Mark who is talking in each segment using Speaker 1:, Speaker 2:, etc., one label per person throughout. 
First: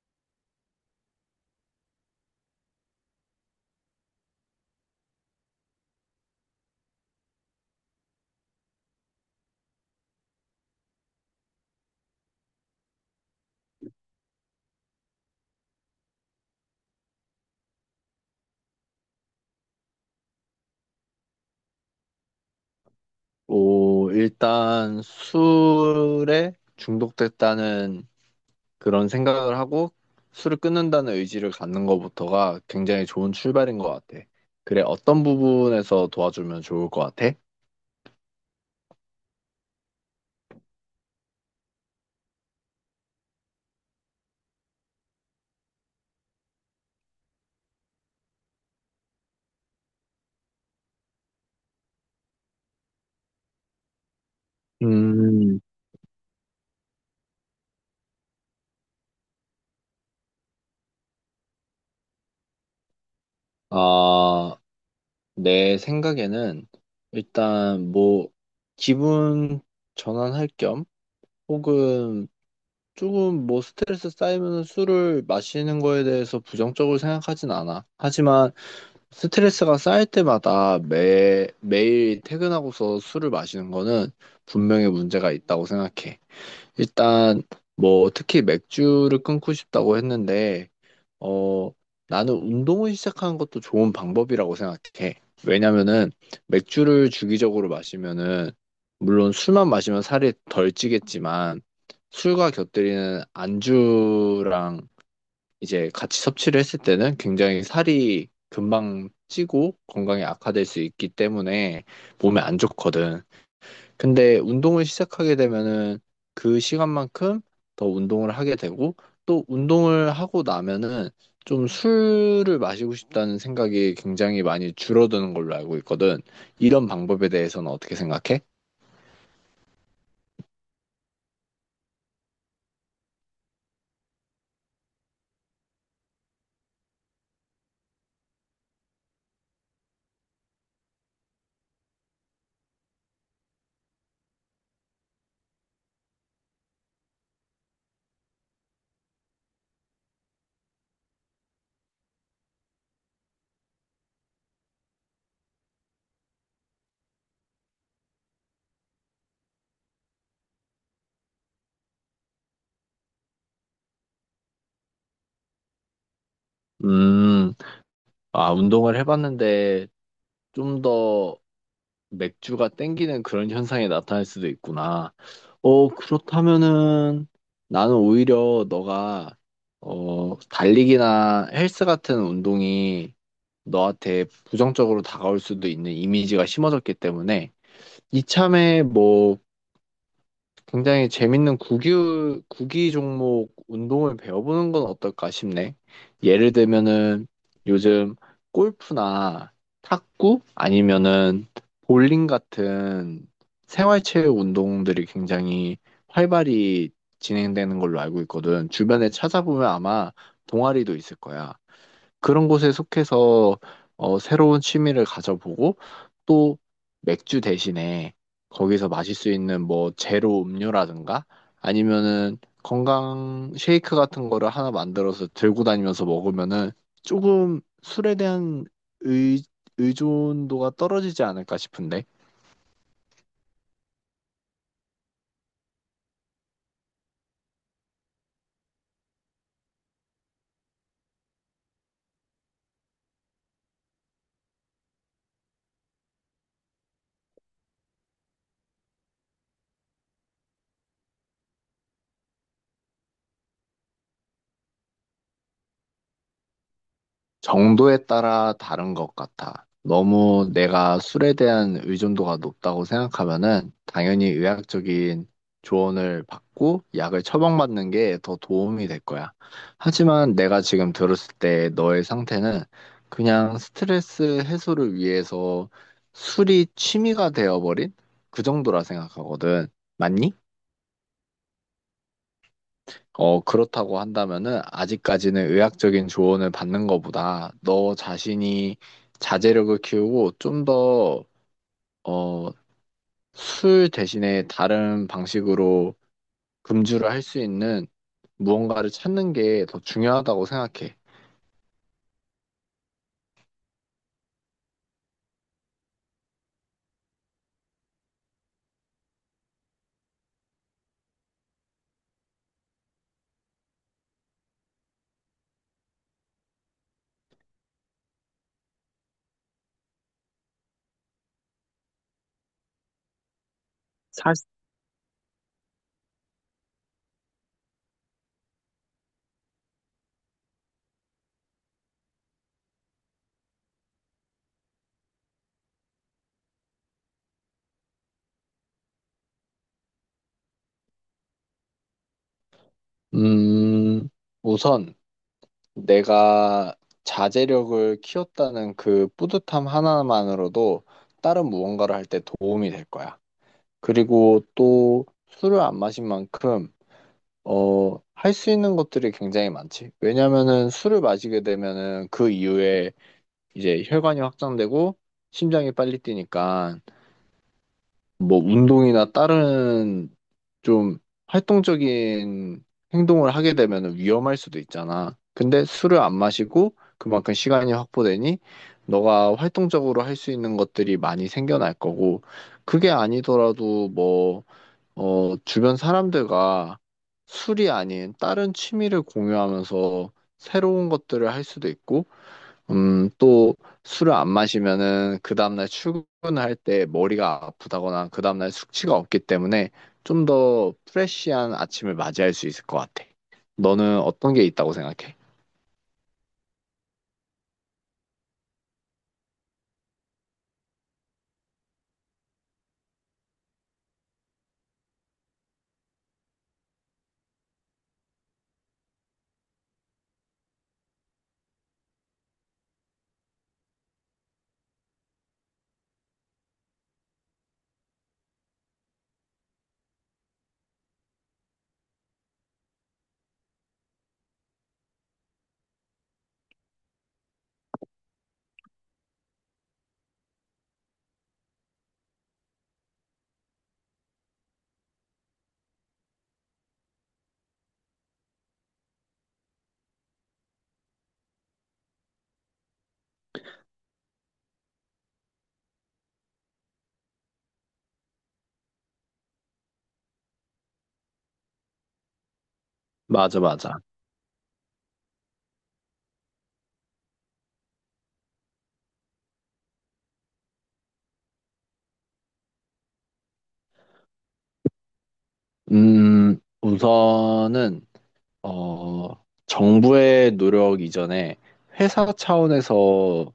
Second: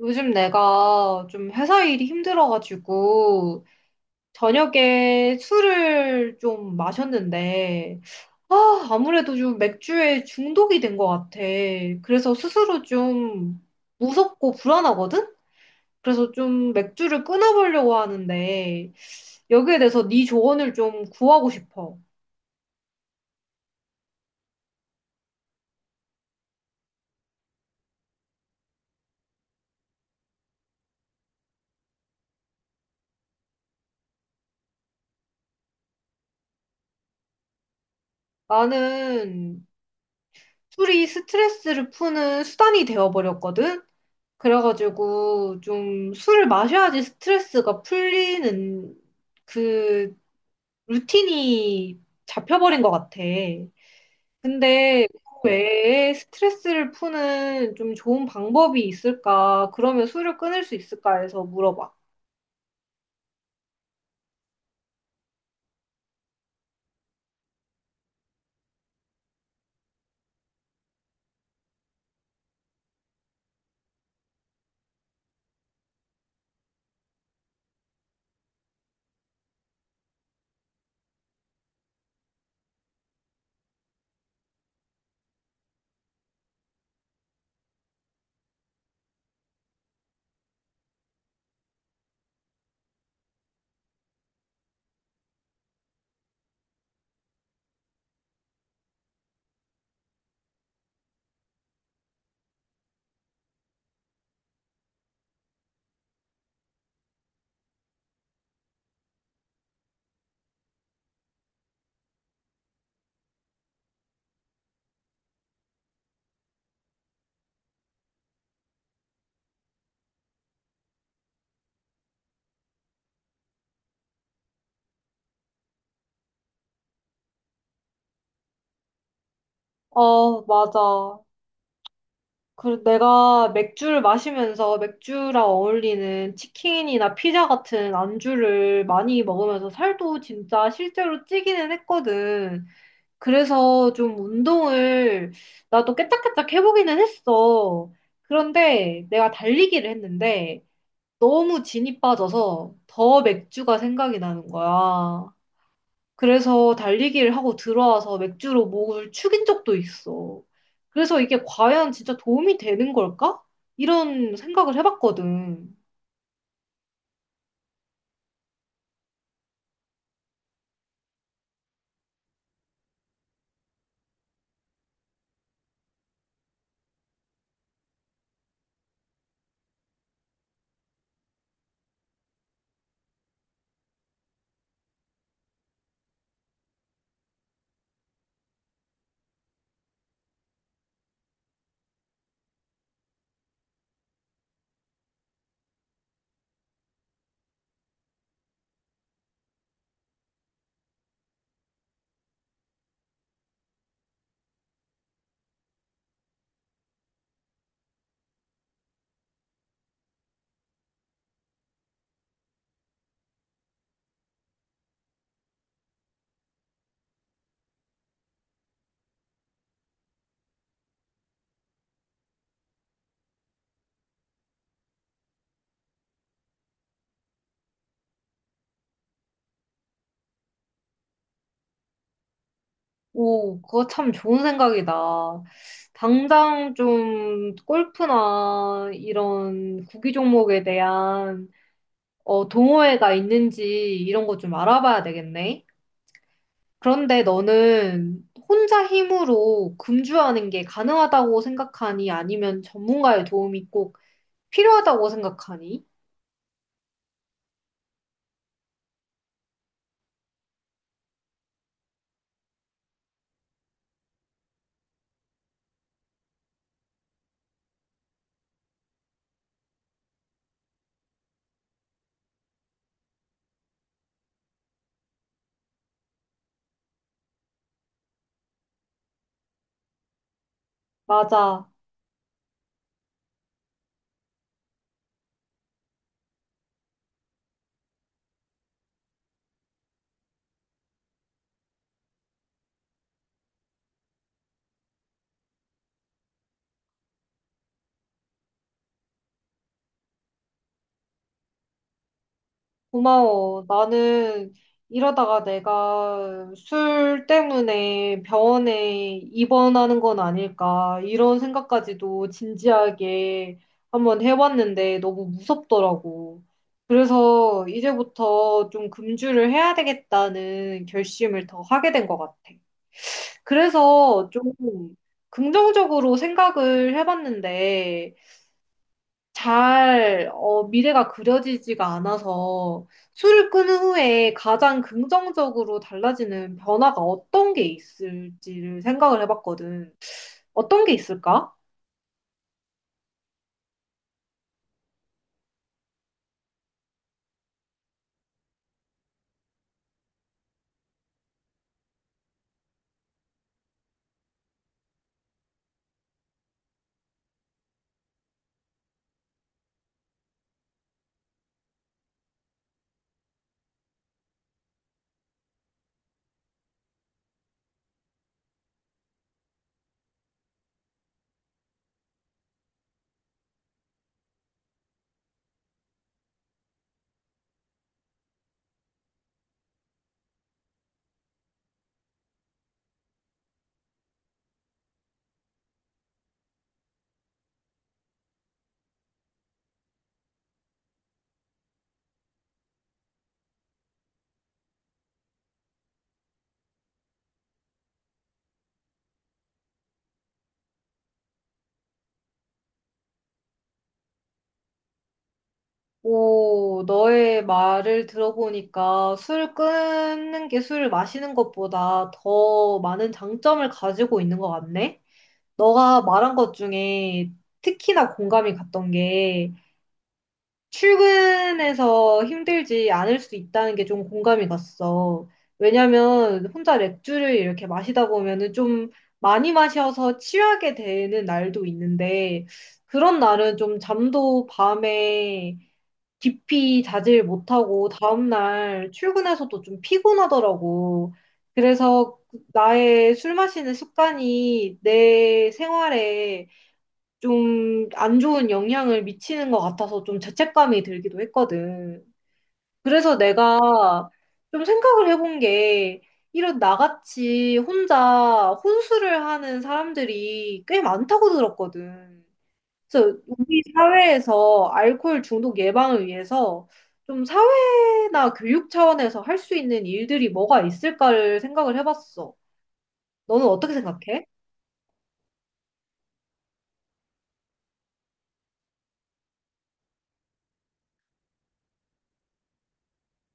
Speaker 1: 요즘 내가 좀 회사 일이 힘들어가지고 저녁에 술을 좀 마셨는데 아, 아무래도 좀 맥주에 중독이 된 것 같아. 그래서 스스로 좀 무섭고 불안하거든? 그래서 좀 맥주를 끊어보려고 하는데 여기에 대해서 네 조언을 좀 구하고 싶어.
Speaker 2: 오, 일단 술에 중독됐다는 그런 생각을 하고 술을 끊는다는 의지를 갖는 것부터가 굉장히 좋은 출발인 것 같아. 그래, 어떤 부분에서 도와주면 좋을 것 같아?
Speaker 1: 나는 술이 스트레스를 푸는 수단이 되어버렸거든? 그래가지고 좀 술을 마셔야지 스트레스가 풀리는 그 루틴이 잡혀버린 것 같아. 근데 그
Speaker 2: 음,
Speaker 1: 외에 스트레스를 푸는 좀 좋은 방법이 있을까? 그러면 술을 끊을 수 있을까 해서 물어봐.
Speaker 2: 아, 내 생각에는 일단 뭐 기분 전환할 겸 혹은 조금 뭐 스트레스 쌓이면 술을 마시는 거에 대해서 부정적으로 생각하진 않아. 하지만 스트레스가 쌓일 때마다 매일 퇴근하고서 술을 마시는 거는 분명히 문제가 있다고 생각해. 일단, 뭐, 특히 맥주를 끊고 싶다고 했는데, 어, 나는 운동을 시작하는 것도 좋은 방법이라고 생각해. 왜냐면은, 맥주를 주기적으로 마시면은, 물론 술만 마시면 살이 덜 찌겠지만, 술과 곁들이는 안주랑 이제 같이 섭취를 했을 때는 굉장히 살이 금방 찌고 건강에 악화될 수 있기 때문에 몸에 안 좋거든. 근데 운동을 시작하게 되면은 그 시간만큼 더 운동을 하게 되고 또 운동을 하고 나면은 좀 술을 마시고 싶다는 생각이 굉장히 많이 줄어드는 걸로 알고 있거든. 이런 방법에 대해서는 어떻게 생각해?
Speaker 1: 어, 맞아. 그 내가 맥주를 마시면서 맥주랑 어울리는 치킨이나 피자 같은 안주를 많이 먹으면서 살도 진짜 실제로 찌기는 했거든. 그래서 좀 운동을 나도 깨짝깨짝 해보기는 했어. 그런데 내가 달리기를 했는데 너무 진이 빠져서 더 맥주가 생각이 나는 거야. 그래서 달리기를 하고 들어와서 맥주로 목을 축인 적도 있어. 그래서 이게 과연 진짜 도움이 되는 걸까? 이런 생각을 해봤거든.
Speaker 2: 음, 운동을 해봤는데 좀더 맥주가 땡기는 그런 현상이 나타날 수도 있구나. 어, 그렇다면은 나는 오히려 너가 달리기나 헬스 같은 운동이 너한테 부정적으로 다가올 수도 있는 이미지가 심어졌기 때문에 이참에 뭐 굉장히 재밌는 구기 종목 운동을 배워보는 건 어떨까 싶네. 예를 들면은 요즘 골프나 탁구 아니면은 볼링 같은 생활체육 운동들이 굉장히 활발히 진행되는 걸로 알고 있거든. 주변에 찾아보면 아마 동아리도 있을 거야. 그런 곳에 속해서 어, 새로운 취미를 가져보고 또 맥주 대신에 거기서 마실 수 있는 뭐 제로 음료라든가 아니면은 건강 쉐이크 같은 거를 하나 만들어서 들고 다니면서 먹으면은 조금 술에 대한 의, 의존도가 떨어지지 않을까 싶은데.
Speaker 1: 오, 그거 참 좋은 생각이다. 당장 좀 골프나 이런 구기 종목에 대한 동호회가 있는지 이런 거 좀 알아봐야 되겠네. 그런데 너는 혼자 힘으로 금주하는 게 가능하다고 생각하니? 아니면 전문가의 도움이 꼭 필요하다고 생각하니?
Speaker 2: 정도에 따라 다른 것 같아. 너무 내가 술에 대한 의존도가 높다고 생각하면은 당연히 의학적인 조언을 받고 약을 처방받는 게 더 도움이 될 거야. 하지만 내가 지금 들었을 때 너의 상태는 그냥 스트레스 해소를 위해서 술이 취미가 되어버린 그 정도라 생각하거든. 맞니?
Speaker 1: 맞아.
Speaker 2: 어, 그렇다고 한다면은 아직까지는 의학적인 조언을 받는 것보다 너 자신이 자제력을 키우고 어, 술 대신에 다른 방식으로 금주를 할 수 있는 무언가를 찾는 게 더 중요하다고 생각해.
Speaker 1: 고마워. 나는 이러다가 내가 술 때문에 병원에 입원하는 건 아닐까. 이런 생각까지도 진지하게 한번 해봤는데 너무 무섭더라고. 그래서 이제부터 좀 금주를 해야 되겠다는 결심을 더 하게 된 것 같아. 그래서
Speaker 2: 사-
Speaker 1: 좀 긍정적으로 생각을 해봤는데, 미래가 그려지지가 않아서 술을 끊은 후에 가장 긍정적으로 달라지는 변화가 어떤 게 있을지를 생각을 해봤거든. 어떤 게 있을까?
Speaker 2: 음, 우선 내가 자제력을 키웠다는 그 뿌듯함 하나만으로도 다른 무언가를 할 때 도움이 될 거야. 그리고 또 술을 안 마신 만큼 어, 할 수 있는 것들이 굉장히 많지. 왜냐면은 술을 마시게 되면은 그 이후에 이제 혈관이 확장되고 심장이 빨리 뛰니까 뭐 운동이나 다른 좀 활동적인 행동을 하게 되면은 위험할 수도 있잖아. 근데 술을 안 마시고 그만큼 시간이 확보되니 너가 활동적으로 할 수 있는 것들이 많이 생겨날 거고 그게 아니더라도 주변 사람들과 술이 아닌 다른 취미를 공유하면서 새로운 것들을 할 수도 있고, 또 술을 안 마시면은 그 다음날 출근할 때 머리가 아프다거나 그 다음날 숙취가 없기 때문에 좀 더 프레쉬한 아침을 맞이할 수 있을 것 같아. 너는 어떤 게 있다고 생각해?
Speaker 1: 오, 너의 말을 들어보니까 술 끊는 게 술을 마시는 것보다 더 많은 장점을 가지고 있는 것 같네? 너가 말한 것 중에 특히나 공감이 갔던 게 출근해서 힘들지 않을 수 있다는 게 좀 공감이 갔어. 왜냐면 혼자 맥주를 이렇게 마시다 보면은 좀 많이 마셔서 취하게 되는 날도 있는데 그런 날은 좀 잠도 밤에 깊이 자질 못하고 다음날 출근해서도 좀 피곤하더라고. 그래서 나의 술 마시는 습관이 내 생활에 좀 안 좋은 영향을 미치는 것 같아서 좀 죄책감이 들기도 했거든. 그래서 내가 좀 생각을 해본 게 이런 나같이 혼자 혼술을 하는 사람들이 꽤 많다고 들었거든. 그래서
Speaker 2: 맞아,
Speaker 1: 우리
Speaker 2: 맞아.
Speaker 1: 사회에서 알코올 중독 예방을 위해서 좀 사회나 교육 차원에서 할 수 있는 일들이 뭐가 있을까를 생각을 해봤어. 너는 어떻게 생각해?
Speaker 2: 우선은, 정부의 노력 이전에 회사 차원에서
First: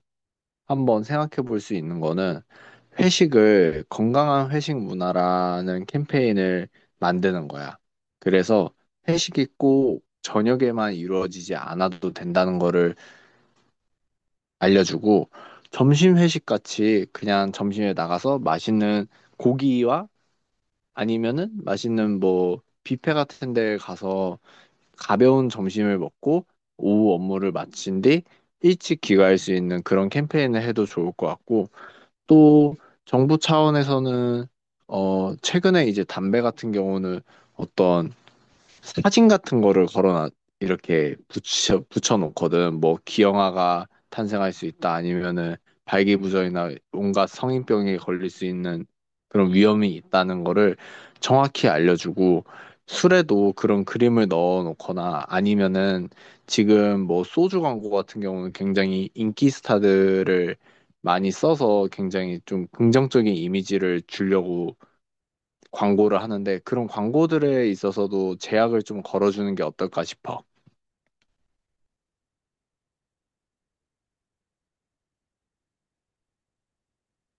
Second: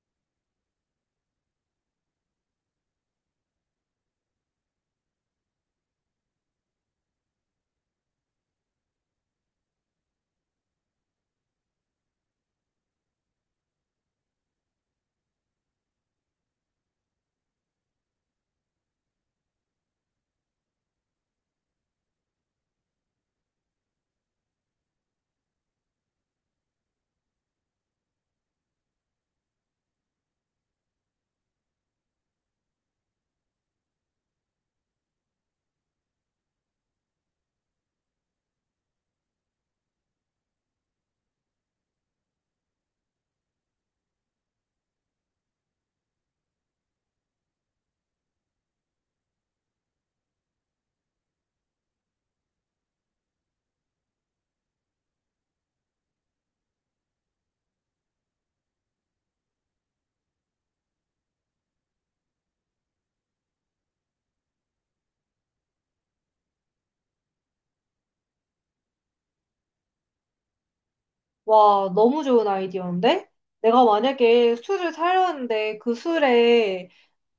Speaker 2: 한번 생각해 볼 수 있는 거는 회식을 건강한 회식 문화라는 캠페인을 만드는 거야. 그래서 회식이 꼭 저녁에만 이루어지지 않아도 된다는 거를 알려주고 점심 회식 같이 그냥 점심에 나가서 맛있는 고기와 아니면은 맛있는 뭐 뷔페 같은 데 가서 가벼운 점심을 먹고 오후 업무를 마친 뒤 일찍 귀가할 수 있는 그런 캠페인을 해도 좋을 것 같고 또 정부 차원에서는 어 최근에 이제 담배 같은 경우는 어떤 사진 같은 거를 걸어놔 이렇게 붙여놓거든. 뭐 기형아가 탄생할 수 있다 아니면은 발기부전이나 온갖 성인병에 걸릴 수 있는 그런 위험이 있다는 거를 정확히 알려주고 술에도 그런 그림을 넣어놓거나 아니면은 지금 뭐 소주 광고 같은 경우는 굉장히 인기 스타들을 많이 써서 굉장히 좀 긍정적인 이미지를 주려고 광고를 하는데 그런 광고들에 있어서도 제약을 좀 걸어주는 게 어떨까 싶어.
Speaker 1: 와, 너무 좋은 아이디어인데? 내가 만약에 술을 사려는데 그 술에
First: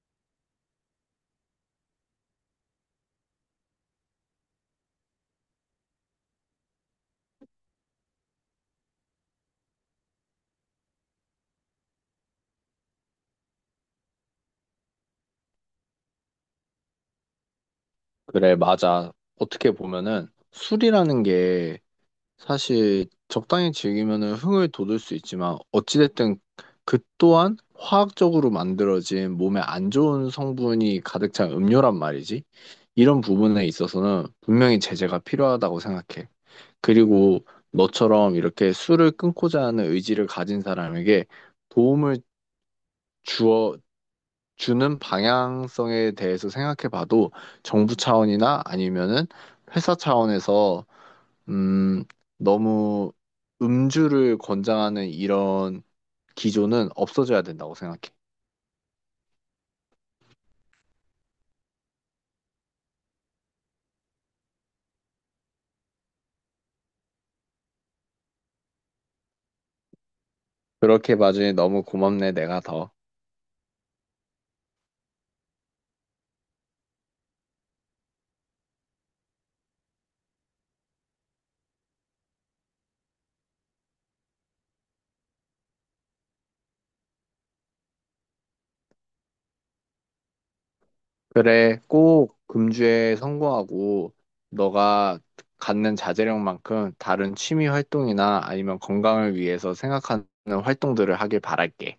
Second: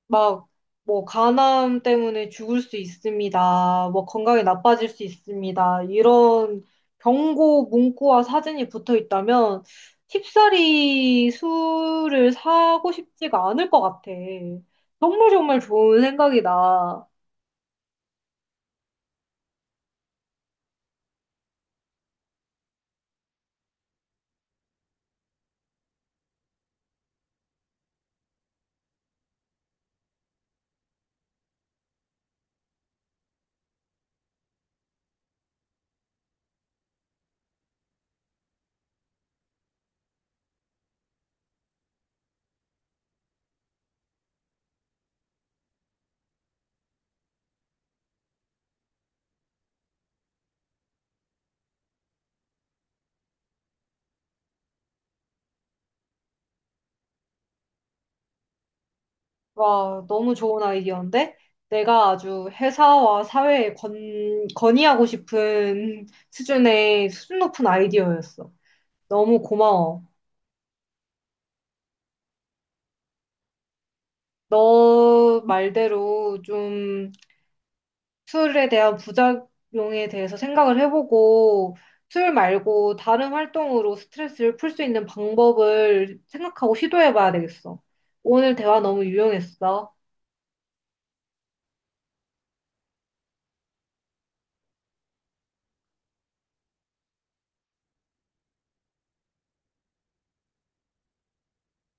Speaker 1: 막 뭐 간암 때문에 죽을 수 있습니다. 뭐 건강이 나빠질 수 있습니다. 이런 경고 문구와 사진이 붙어 있다면 쉽사리 술을 사고 싶지가 않을 것 같아. 정말 정말 좋은 생각이다.
Speaker 2: 그래, 맞아. 어떻게 보면은 술이라는 게 사실 적당히 즐기면은 흥을 돋을 수 있지만 어찌됐든 그 또한 화학적으로 만들어진 몸에 안 좋은 성분이 가득 찬 음료란 말이지. 이런 부분에 있어서는 분명히 제재가 필요하다고 생각해. 그리고 너처럼 이렇게 술을 끊고자 하는 의지를 가진 사람에게 도움을 주어 주는 방향성에 대해서 생각해 봐도 정부 차원이나 아니면은 회사 차원에서 음, 너무 음주를 권장하는 이런 기조는 없어져야 된다고 생각해.
Speaker 1: 와, 너무 좋은 아이디어인데? 내가 아주 회사와 사회에 건, 건의하고 싶은 수준의, 수준 높은 아이디어였어. 너무 고마워.
Speaker 2: 그렇게 봐주니 너무 고맙네, 내가 더.
Speaker 1: 너 말대로 좀 술에 대한 부작용에 대해서 생각을 해보고, 술 말고 다른 활동으로 스트레스를 풀 수 있는 방법을 생각하고 시도해봐야 되겠어. 오늘 대화 너무 유용했어.
Speaker 2: 그래, 꼭 금주에 성공하고 너가 갖는 자제력만큼 다른 취미 활동이나 아니면 건강을 위해서 생각하는 활동들을 하길 바랄게.